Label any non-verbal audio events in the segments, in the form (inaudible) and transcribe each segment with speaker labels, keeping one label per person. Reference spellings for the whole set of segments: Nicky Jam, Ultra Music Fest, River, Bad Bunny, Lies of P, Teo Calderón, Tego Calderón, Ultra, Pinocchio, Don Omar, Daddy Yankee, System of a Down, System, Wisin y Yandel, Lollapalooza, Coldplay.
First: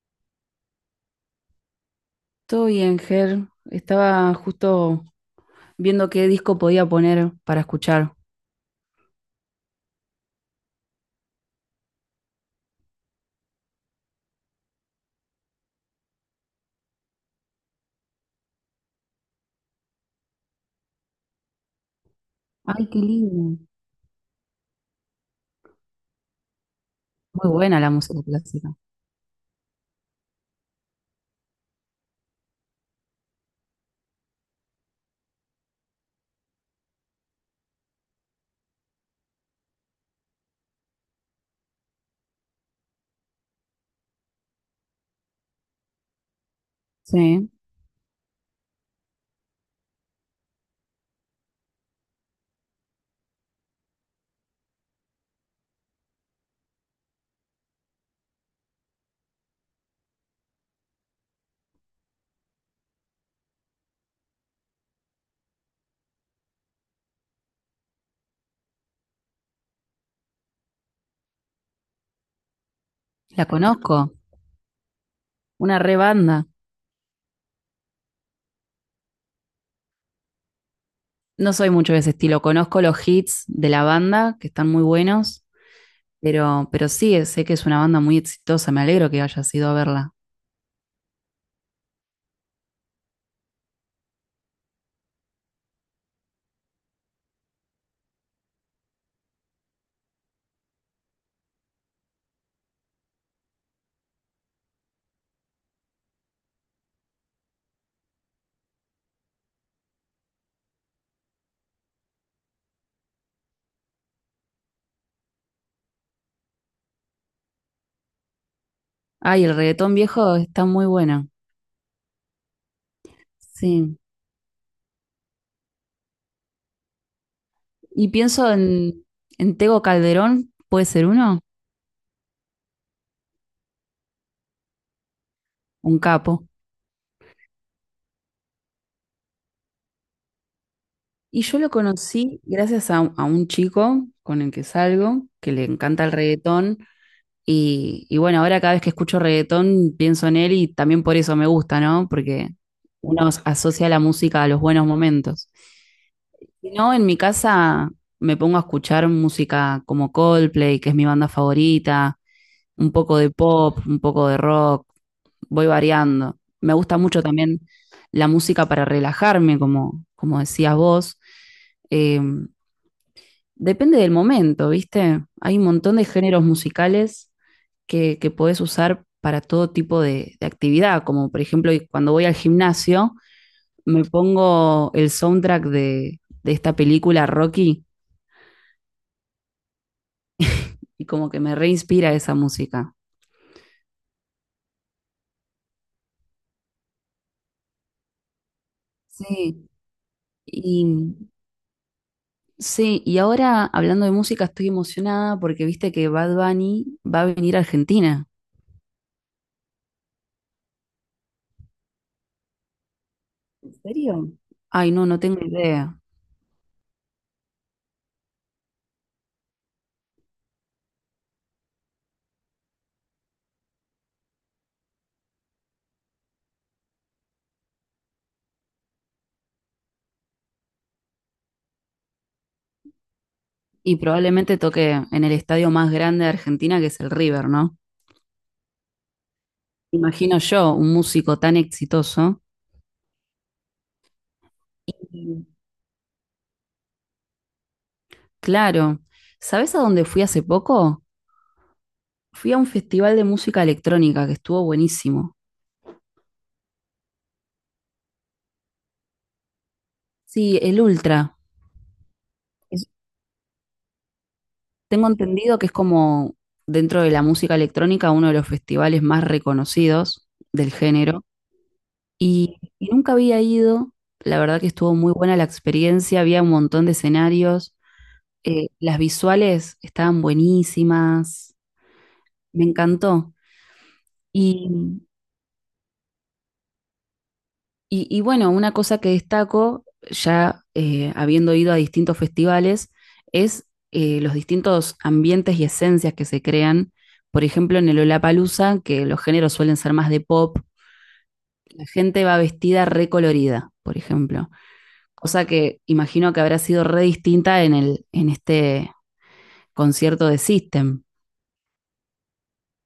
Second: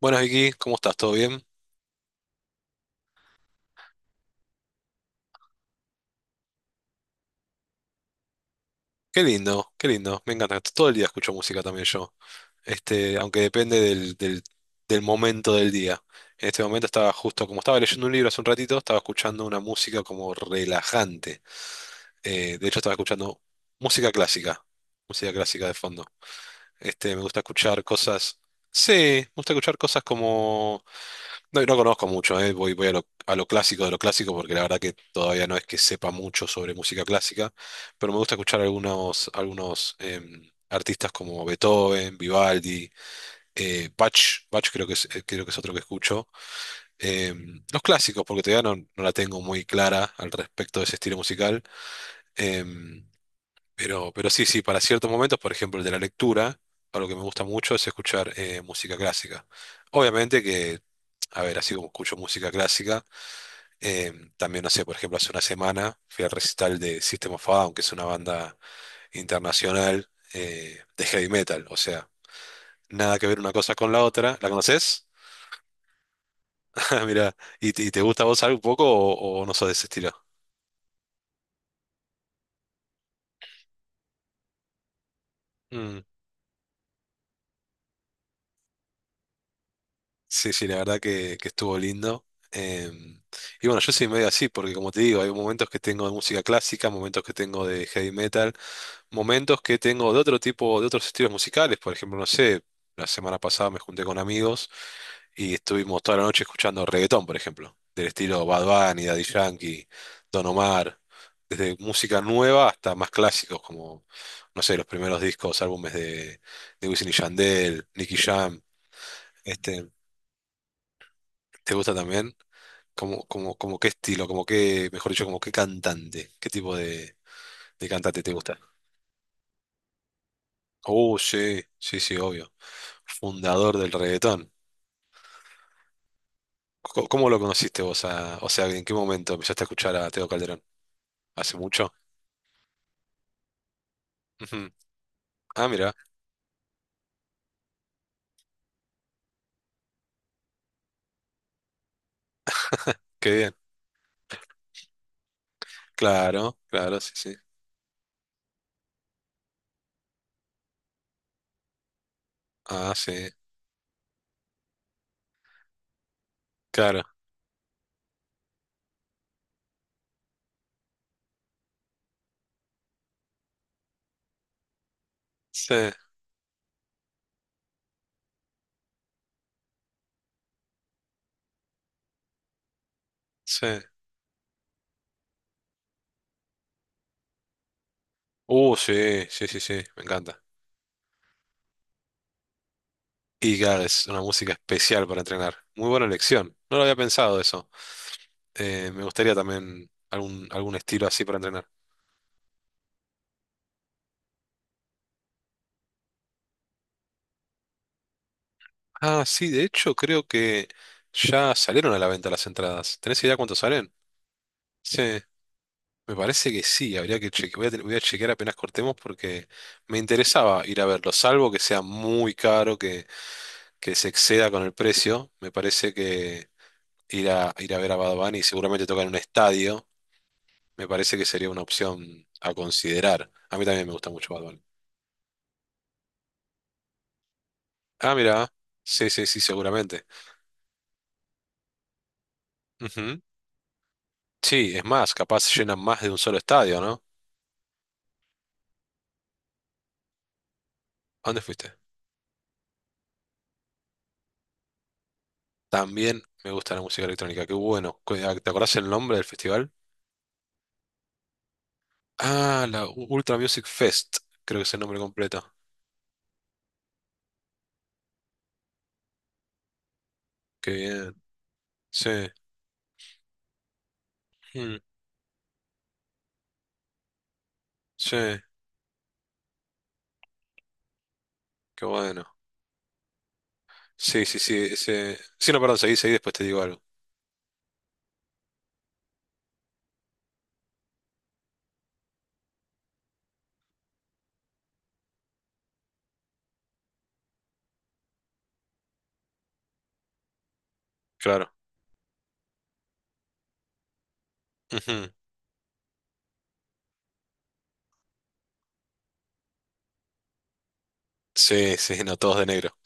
Speaker 1: Buenas Vicky, ¿cómo estás? ¿Todo bien?
Speaker 2: Todo bien, Ger. Estaba justo viendo qué disco podía poner para escuchar.
Speaker 1: Qué lindo, me encanta. Todo el día escucho música también yo, aunque depende del momento del día. En este momento estaba justo, como estaba leyendo un libro hace un ratito, estaba escuchando una música como relajante. De hecho
Speaker 2: Ay,
Speaker 1: estaba
Speaker 2: qué
Speaker 1: escuchando
Speaker 2: lindo.
Speaker 1: música clásica, música clásica de fondo. Me gusta
Speaker 2: Muy buena
Speaker 1: escuchar
Speaker 2: la música
Speaker 1: cosas,
Speaker 2: clásica.
Speaker 1: sí, me gusta escuchar cosas como no, no conozco mucho, voy, a lo clásico de lo clásico porque la verdad que todavía no es que sepa mucho sobre música clásica, pero me gusta escuchar algunos artistas como Beethoven, Vivaldi, Bach, Bach creo que es otro que escucho.
Speaker 2: Sí,
Speaker 1: Los clásicos, porque todavía no, no la tengo muy clara al respecto de ese estilo musical, em, pero sí, sí, para ciertos momentos, por ejemplo el de la lectura, algo que me gusta mucho es escuchar música clásica. Obviamente que... A ver, así como escucho música clásica, también, no sé, por ejemplo, hace una semana fui al recital de System of a Down, que es una banda internacional de heavy metal. O sea, nada que ver
Speaker 2: la
Speaker 1: una cosa con
Speaker 2: conozco.
Speaker 1: la otra. ¿La conoces?
Speaker 2: Una re banda.
Speaker 1: (laughs) Mira, ¿y te gusta a vos algo un poco o no sos de ese estilo?
Speaker 2: No soy mucho de ese estilo. Conozco los hits de la banda, que están muy buenos,
Speaker 1: Mm.
Speaker 2: pero sí, sé que es una banda muy exitosa. Me alegro que hayas ido a verla.
Speaker 1: Sí, sí, la verdad que estuvo lindo. Y bueno, yo soy medio así, porque como te digo, hay momentos que tengo de música clásica, momentos que tengo de heavy metal, momentos que tengo de otro tipo, de otros estilos musicales. Por ejemplo, no sé, la semana pasada me junté con amigos y estuvimos toda la noche escuchando reggaetón, por ejemplo, del estilo Bad Bunny, Daddy Yankee, Don Omar, desde música nueva hasta más clásicos como, no sé, los primeros discos, álbumes de Wisin y Yandel, Nicky Jam,
Speaker 2: Ay, el
Speaker 1: este,
Speaker 2: reggaetón viejo está muy bueno.
Speaker 1: ¿te gusta también? ¿Cómo qué
Speaker 2: Sí.
Speaker 1: estilo, como qué, mejor dicho, como qué cantante, qué tipo de
Speaker 2: Y
Speaker 1: cantante te
Speaker 2: pienso
Speaker 1: gusta?
Speaker 2: en Tego Calderón, ¿puede ser
Speaker 1: Oh,
Speaker 2: uno?
Speaker 1: sí, sí, sí, obvio. Fundador del reggaetón.
Speaker 2: Un capo.
Speaker 1: ¿Cómo lo conociste vos? O sea, ¿en qué momento empezaste a escuchar a Teo Calderón?
Speaker 2: Y
Speaker 1: ¿Hace
Speaker 2: yo lo
Speaker 1: mucho?
Speaker 2: conocí gracias a un chico con el que
Speaker 1: Ujú.
Speaker 2: salgo, que le
Speaker 1: Ah, mira,
Speaker 2: encanta el reggaetón. Y bueno, ahora cada vez que escucho reggaetón pienso en él y también por eso me gusta, ¿no? Porque uno
Speaker 1: qué bien.
Speaker 2: asocia la música a los buenos momentos.
Speaker 1: Claro,
Speaker 2: Si no,
Speaker 1: claro,
Speaker 2: en
Speaker 1: sí,
Speaker 2: mi
Speaker 1: sí.
Speaker 2: casa me pongo a escuchar música como Coldplay, que es mi banda favorita, un
Speaker 1: Ah, sí,
Speaker 2: poco de pop, un poco de rock, voy variando. Me gusta
Speaker 1: claro.
Speaker 2: mucho también la música para relajarme, como, como decías vos. Eh, Depende del momento, ¿viste? Hay un
Speaker 1: Sí,
Speaker 2: montón de géneros musicales que podés usar para todo tipo de actividad, como por ejemplo y cuando voy al gimnasio,
Speaker 1: sí.
Speaker 2: me pongo el soundtrack de esta película Rocky
Speaker 1: Sí, sí, sí, sí, me encanta.
Speaker 2: y como que me reinspira esa música.
Speaker 1: Y claro, es una música especial para entrenar. Muy buena elección. No lo había pensado eso. Me gustaría
Speaker 2: Sí,
Speaker 1: también algún estilo
Speaker 2: y
Speaker 1: así para entrenar.
Speaker 2: sí, y ahora hablando de música estoy emocionada porque viste que Bad Bunny va a venir a Argentina.
Speaker 1: Ah, sí, de hecho creo que ya salieron a la venta las entradas. ¿Tenés idea cuánto
Speaker 2: ¿En
Speaker 1: salen?
Speaker 2: serio? Ay,
Speaker 1: Sí,
Speaker 2: no, no tengo idea.
Speaker 1: me parece que sí. Habría que chequear. Voy a chequear apenas cortemos porque me interesaba ir a verlo, salvo que sea muy caro, que se exceda con el precio. Me parece que ir a ver a Bad Bunny seguramente toca en un estadio. Me parece que sería una opción a considerar. A mí también me
Speaker 2: Y
Speaker 1: gusta mucho Bad
Speaker 2: probablemente
Speaker 1: Bunny.
Speaker 2: toque en el estadio más grande de Argentina, que es el River, ¿no?
Speaker 1: Ah, mira. Sí, sí, sí, seguramente.
Speaker 2: Imagino yo, un músico tan exitoso.
Speaker 1: Ujú. Sí, es más,
Speaker 2: Mm.
Speaker 1: capaz llenan más de un solo estadio, ¿no?
Speaker 2: Claro. ¿Sabes a dónde fui hace poco?
Speaker 1: ¿A dónde fuiste?
Speaker 2: Fui a un festival de música electrónica que estuvo buenísimo.
Speaker 1: También me gusta la música electrónica. Qué bueno. ¿Te acordás el nombre del festival?
Speaker 2: Sí, el Ultra.
Speaker 1: Ah, la
Speaker 2: Es-
Speaker 1: Ultra Music Fest. Creo que es el nombre
Speaker 2: Tengo
Speaker 1: completo.
Speaker 2: entendido que es como dentro de la música electrónica uno de los festivales más reconocidos del
Speaker 1: Qué bien.
Speaker 2: género.
Speaker 1: Sí.
Speaker 2: Y nunca había ido. La verdad que
Speaker 1: Mm.
Speaker 2: estuvo muy buena la experiencia. Había un montón de escenarios.
Speaker 1: Sí.
Speaker 2: Las visuales estaban buenísimas,
Speaker 1: Qué bueno.
Speaker 2: me encantó. Y,
Speaker 1: Sí, no, perdón, seguí, seguí, después te digo algo.
Speaker 2: y bueno, una cosa que destaco, ya habiendo ido a distintos festivales, es los distintos ambientes y esencias que se crean. Por ejemplo, en el Lollapalooza, que los géneros suelen ser más de pop,
Speaker 1: Claro.
Speaker 2: la gente va vestida recolorida, por ejemplo.
Speaker 1: Ujú.
Speaker 2: Cosa que imagino que habrá sido re distinta en el, en este concierto de System.
Speaker 1: Sí, sí, no, todos de negro.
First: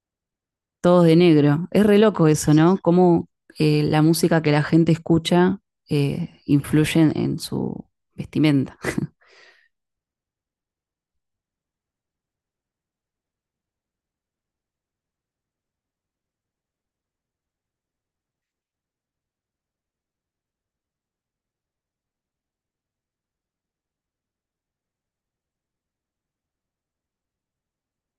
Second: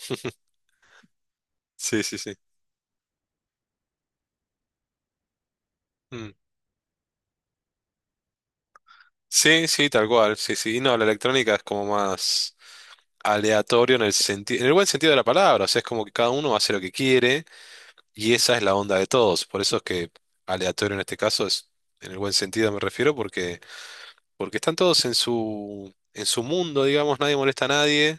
Speaker 2: Todos de negro. Es re
Speaker 1: Sí, sí,
Speaker 2: loco
Speaker 1: sí.
Speaker 2: eso, ¿no? Cómo la música que la gente escucha
Speaker 1: Mm.
Speaker 2: influye en su vestimenta.
Speaker 1: Sí, sí, tal cual. Sí, sí. Y no, la electrónica es como más aleatorio en el sentido, en el buen sentido de la palabra. O sea, es como que cada uno hace lo que quiere y esa es la onda de todos. Por eso es que aleatorio en este caso es, en el buen sentido me refiero, porque, porque están todos en su mundo, digamos, nadie molesta a nadie.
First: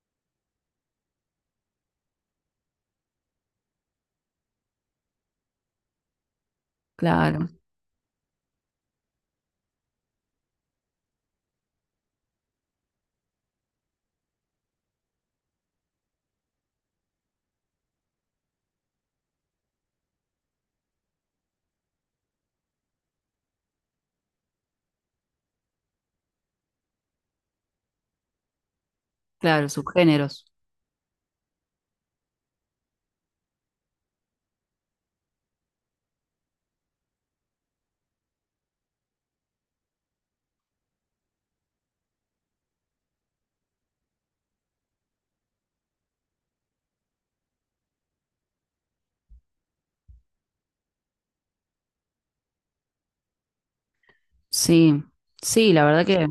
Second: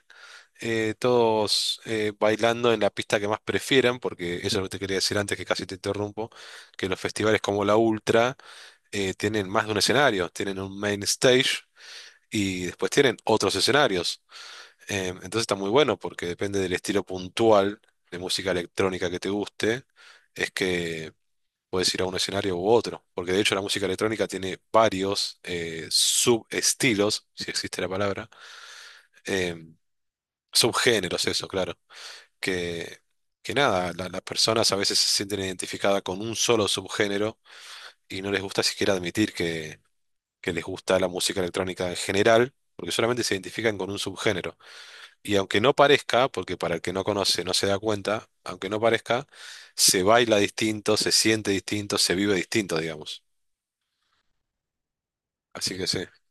Speaker 1: Todos bailando en la pista que más prefieran, porque eso es lo que te quería decir antes, que casi te interrumpo, que los festivales
Speaker 2: Claro,
Speaker 1: como la Ultra tienen más de un escenario, tienen un main stage y después tienen otros escenarios. Entonces está muy bueno porque depende del estilo puntual de música electrónica que te guste, es que puedes ir a un escenario u otro, porque de hecho la música electrónica tiene varios subestilos, si existe la palabra,
Speaker 2: claro,
Speaker 1: em,
Speaker 2: sus géneros.
Speaker 1: subgéneros, eso, claro. que, que nada, las personas a veces se sienten identificadas con un solo subgénero y no les gusta siquiera admitir que les gusta la música electrónica en general, porque solamente se identifican con un subgénero. Y aunque no parezca, porque para el que no conoce no se da cuenta, aunque no parezca, se baila distinto, se siente distinto, se vive distinto, digamos.
Speaker 2: Sí, sí,
Speaker 1: Así
Speaker 2: la
Speaker 1: que sí.
Speaker 2: verdad que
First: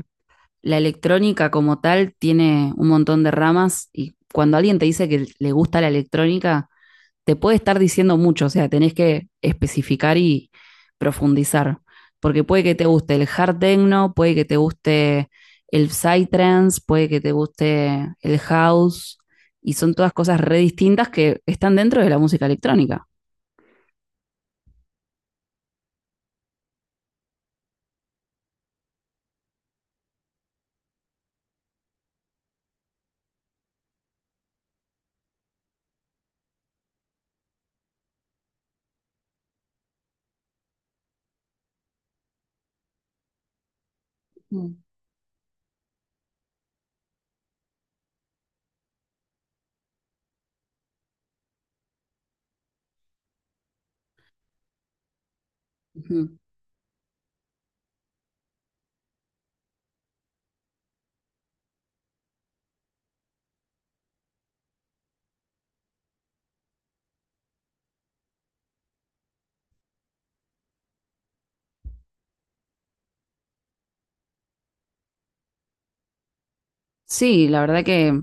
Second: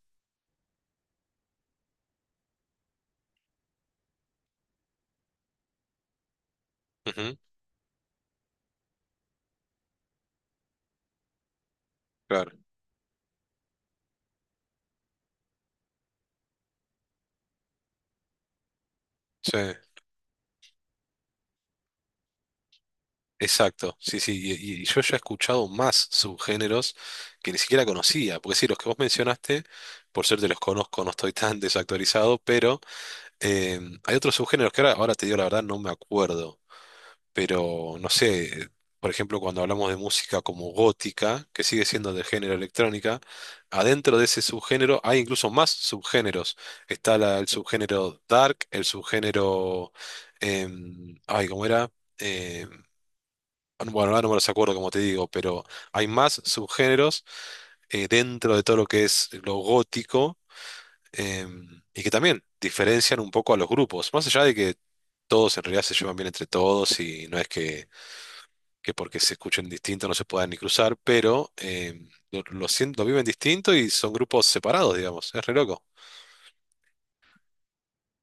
Speaker 2: la electrónica como tal tiene un montón de ramas y cuando alguien te dice que le gusta la electrónica,
Speaker 1: Ujú,
Speaker 2: te puede estar diciendo mucho, o sea, tenés que especificar y profundizar, porque
Speaker 1: claro.
Speaker 2: puede que te guste el hard techno, puede que te guste el psytrance, puede que te guste el house,
Speaker 1: Sí.
Speaker 2: y son todas cosas re distintas que están dentro de la música electrónica.
Speaker 1: Exacto, sí, sí, y yo ya he escuchado más subgéneros que ni siquiera conocía, porque sí, los que vos mencionaste, por suerte los conozco, no estoy tan desactualizado, pero hay otros subgéneros que ahora te digo la verdad, no me acuerdo, pero no sé, por ejemplo, cuando hablamos de música como gótica, que sigue siendo de género electrónica, adentro de ese
Speaker 2: Uh
Speaker 1: subgénero hay incluso más subgéneros. El subgénero dark, el subgénero, ay, ¿cómo era? Em, bueno, ahora no me los acuerdo, como te digo, pero hay
Speaker 2: -huh.
Speaker 1: más subgéneros dentro de todo lo que es lo gótico, y que también diferencian un poco a los grupos, más allá de que todos en realidad se llevan bien entre todos y no es que porque se escuchen distinto no se puedan ni cruzar, pero lo viven distinto y son grupos separados, digamos, es re loco.
Speaker 2: Sí, la verdad que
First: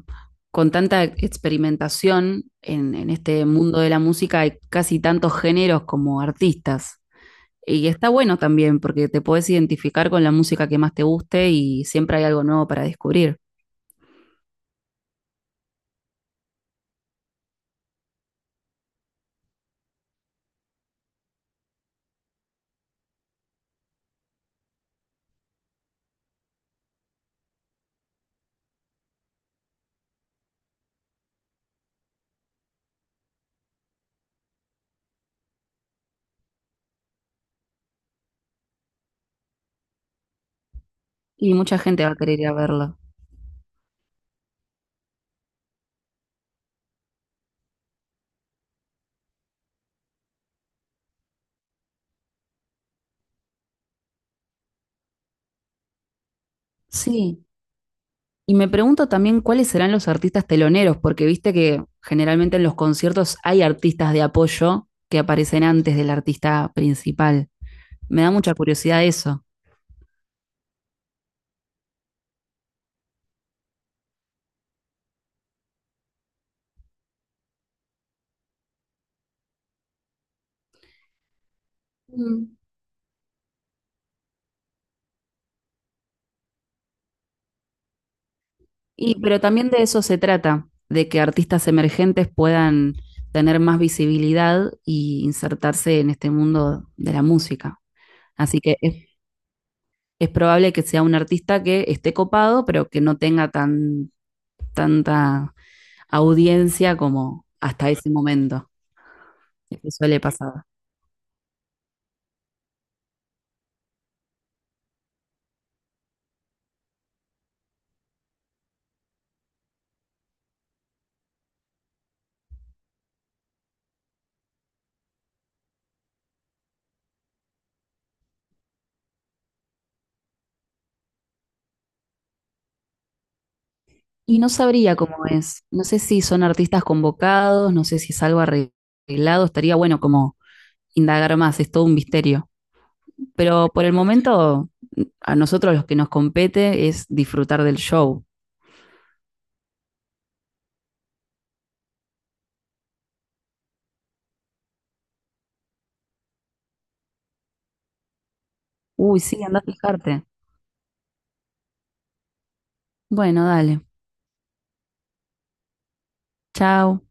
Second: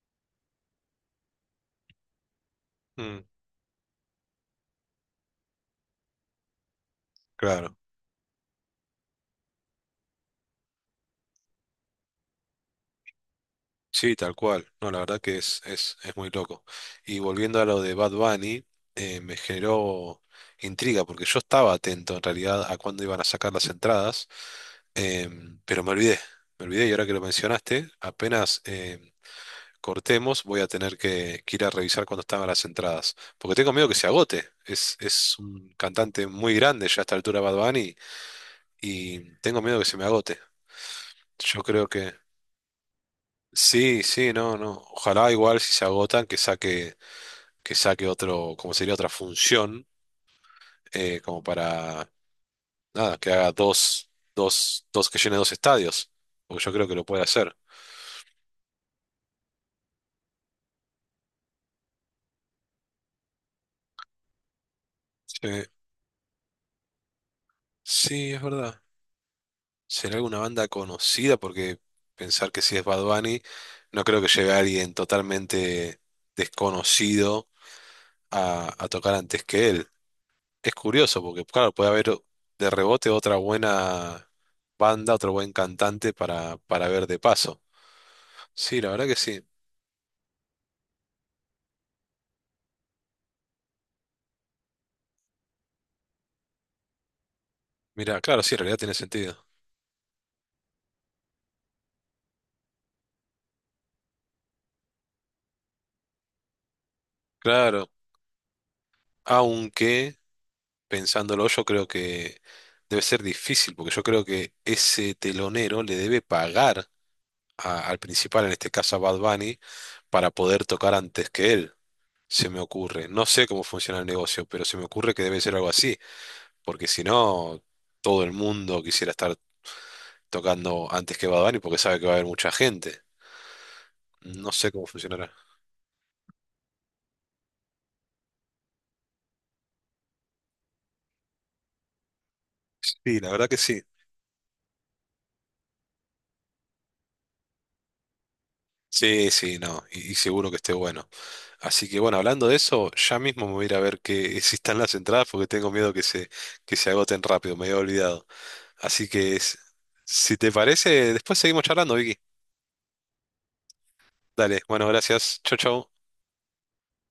Speaker 2: con tanta experimentación en,
Speaker 1: Mm,
Speaker 2: este mundo de la música hay casi tantos géneros como artistas.
Speaker 1: claro.
Speaker 2: Y está bueno también porque te puedes identificar con la música que más te guste y siempre hay algo nuevo para descubrir.
Speaker 1: Sí, tal cual. No, la verdad que es muy loco. Y volviendo a lo de Bad Bunny, me generó intriga, porque yo estaba atento en realidad a cuándo iban a sacar las entradas, pero me olvidé y ahora que lo mencionaste, apenas cortemos voy a tener que ir a revisar cuándo estaban las entradas, porque tengo miedo que se agote. Es un cantante muy grande ya a esta altura Bad Bunny y tengo miedo que se me agote.
Speaker 2: Y
Speaker 1: Yo
Speaker 2: mucha
Speaker 1: creo
Speaker 2: gente va
Speaker 1: que...
Speaker 2: a querer ir a verlo.
Speaker 1: Sí, sí, no, no. Ojalá igual si se agotan que saque otro, como sería otra función, como para, nada, que haga dos, que llene dos estadios. Porque yo creo que lo puede
Speaker 2: Sí.
Speaker 1: hacer.
Speaker 2: Y me pregunto también cuáles serán los artistas teloneros, porque viste que generalmente en los conciertos hay artistas de apoyo que
Speaker 1: Sí,
Speaker 2: aparecen antes del artista principal. Me da
Speaker 1: sí, es
Speaker 2: mucha
Speaker 1: verdad.
Speaker 2: curiosidad eso.
Speaker 1: ¿Será alguna banda conocida? Porque pensar que si es Bad Bunny, no creo que lleve a alguien totalmente desconocido a tocar antes que él. Es curioso porque, claro, puede haber
Speaker 2: Mm.
Speaker 1: de rebote otra buena banda, otro buen cantante para ver de paso. Sí, la verdad que
Speaker 2: Y, pero
Speaker 1: sí.
Speaker 2: también de eso se trata, de que artistas emergentes puedan tener más visibilidad y insertarse en este mundo de la música.
Speaker 1: Mira, claro, sí, en
Speaker 2: Así
Speaker 1: realidad
Speaker 2: que
Speaker 1: tiene sentido.
Speaker 2: es probable que sea un artista que esté copado, pero que no tenga tan, tanta audiencia como
Speaker 1: Claro,
Speaker 2: hasta ese momento. Me
Speaker 1: aunque
Speaker 2: suele pasar.
Speaker 1: pensándolo yo creo que debe ser difícil porque yo creo que ese telonero le debe pagar al principal, en este caso a Bad Bunny, para poder tocar antes que él. Se me ocurre. No sé cómo funciona el negocio, pero se me ocurre que debe ser algo así, porque si no, todo el mundo quisiera estar tocando antes que Bad Bunny porque sabe que va a haber mucha gente.
Speaker 2: Y no
Speaker 1: No sé cómo
Speaker 2: sabría cómo
Speaker 1: funcionará.
Speaker 2: es. No sé si son artistas convocados, no sé si es algo arreglado. Estaría bueno como indagar más, es todo un misterio.
Speaker 1: Sí, la verdad que
Speaker 2: Pero
Speaker 1: sí.
Speaker 2: por el momento, a nosotros los que nos compete es disfrutar del show.
Speaker 1: Sí, sí, no, y seguro que esté bueno. Así que bueno, hablando de eso, ya mismo me voy a ir a ver que (laughs) si están las entradas porque tengo miedo que se agoten rápido, me había olvidado. Así
Speaker 2: Uy,
Speaker 1: que
Speaker 2: sí, anda a fijarte.
Speaker 1: si te parece, después seguimos charlando, Vicky.
Speaker 2: Bueno, dale.
Speaker 1: Dale, bueno, gracias. Chau, chau.
Speaker 2: Chao.